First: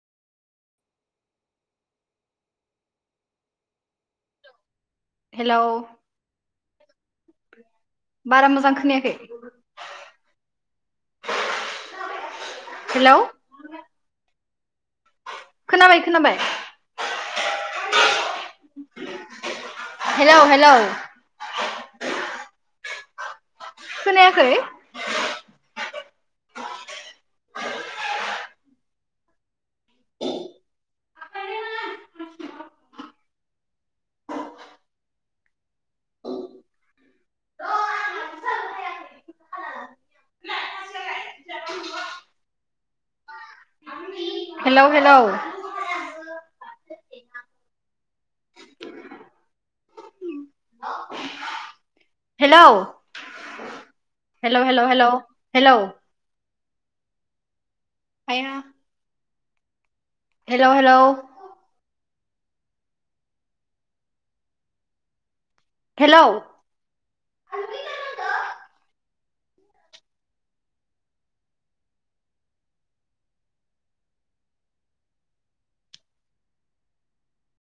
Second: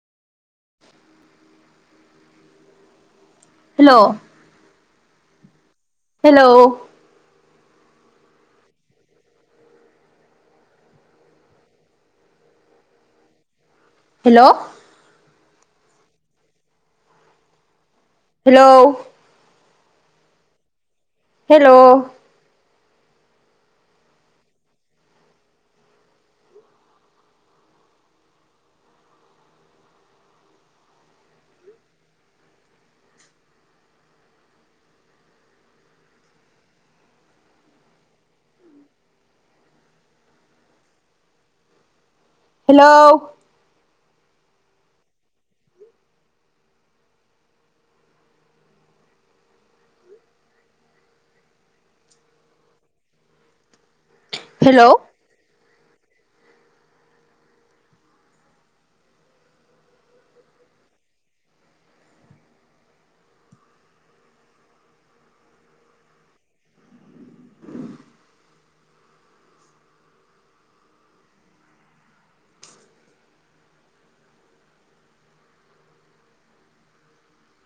Hello, hello, hello, बारा मोजां खोनायाखै हेलौ, हेलौ, खोनाबाय खोनाबाय हेलौ, हेलौ हेलौ, हेलौ, खोनायाखै hello. Hello hello. Hello. Hello hello hello hello. Hello आया। Hello hello. हेल'।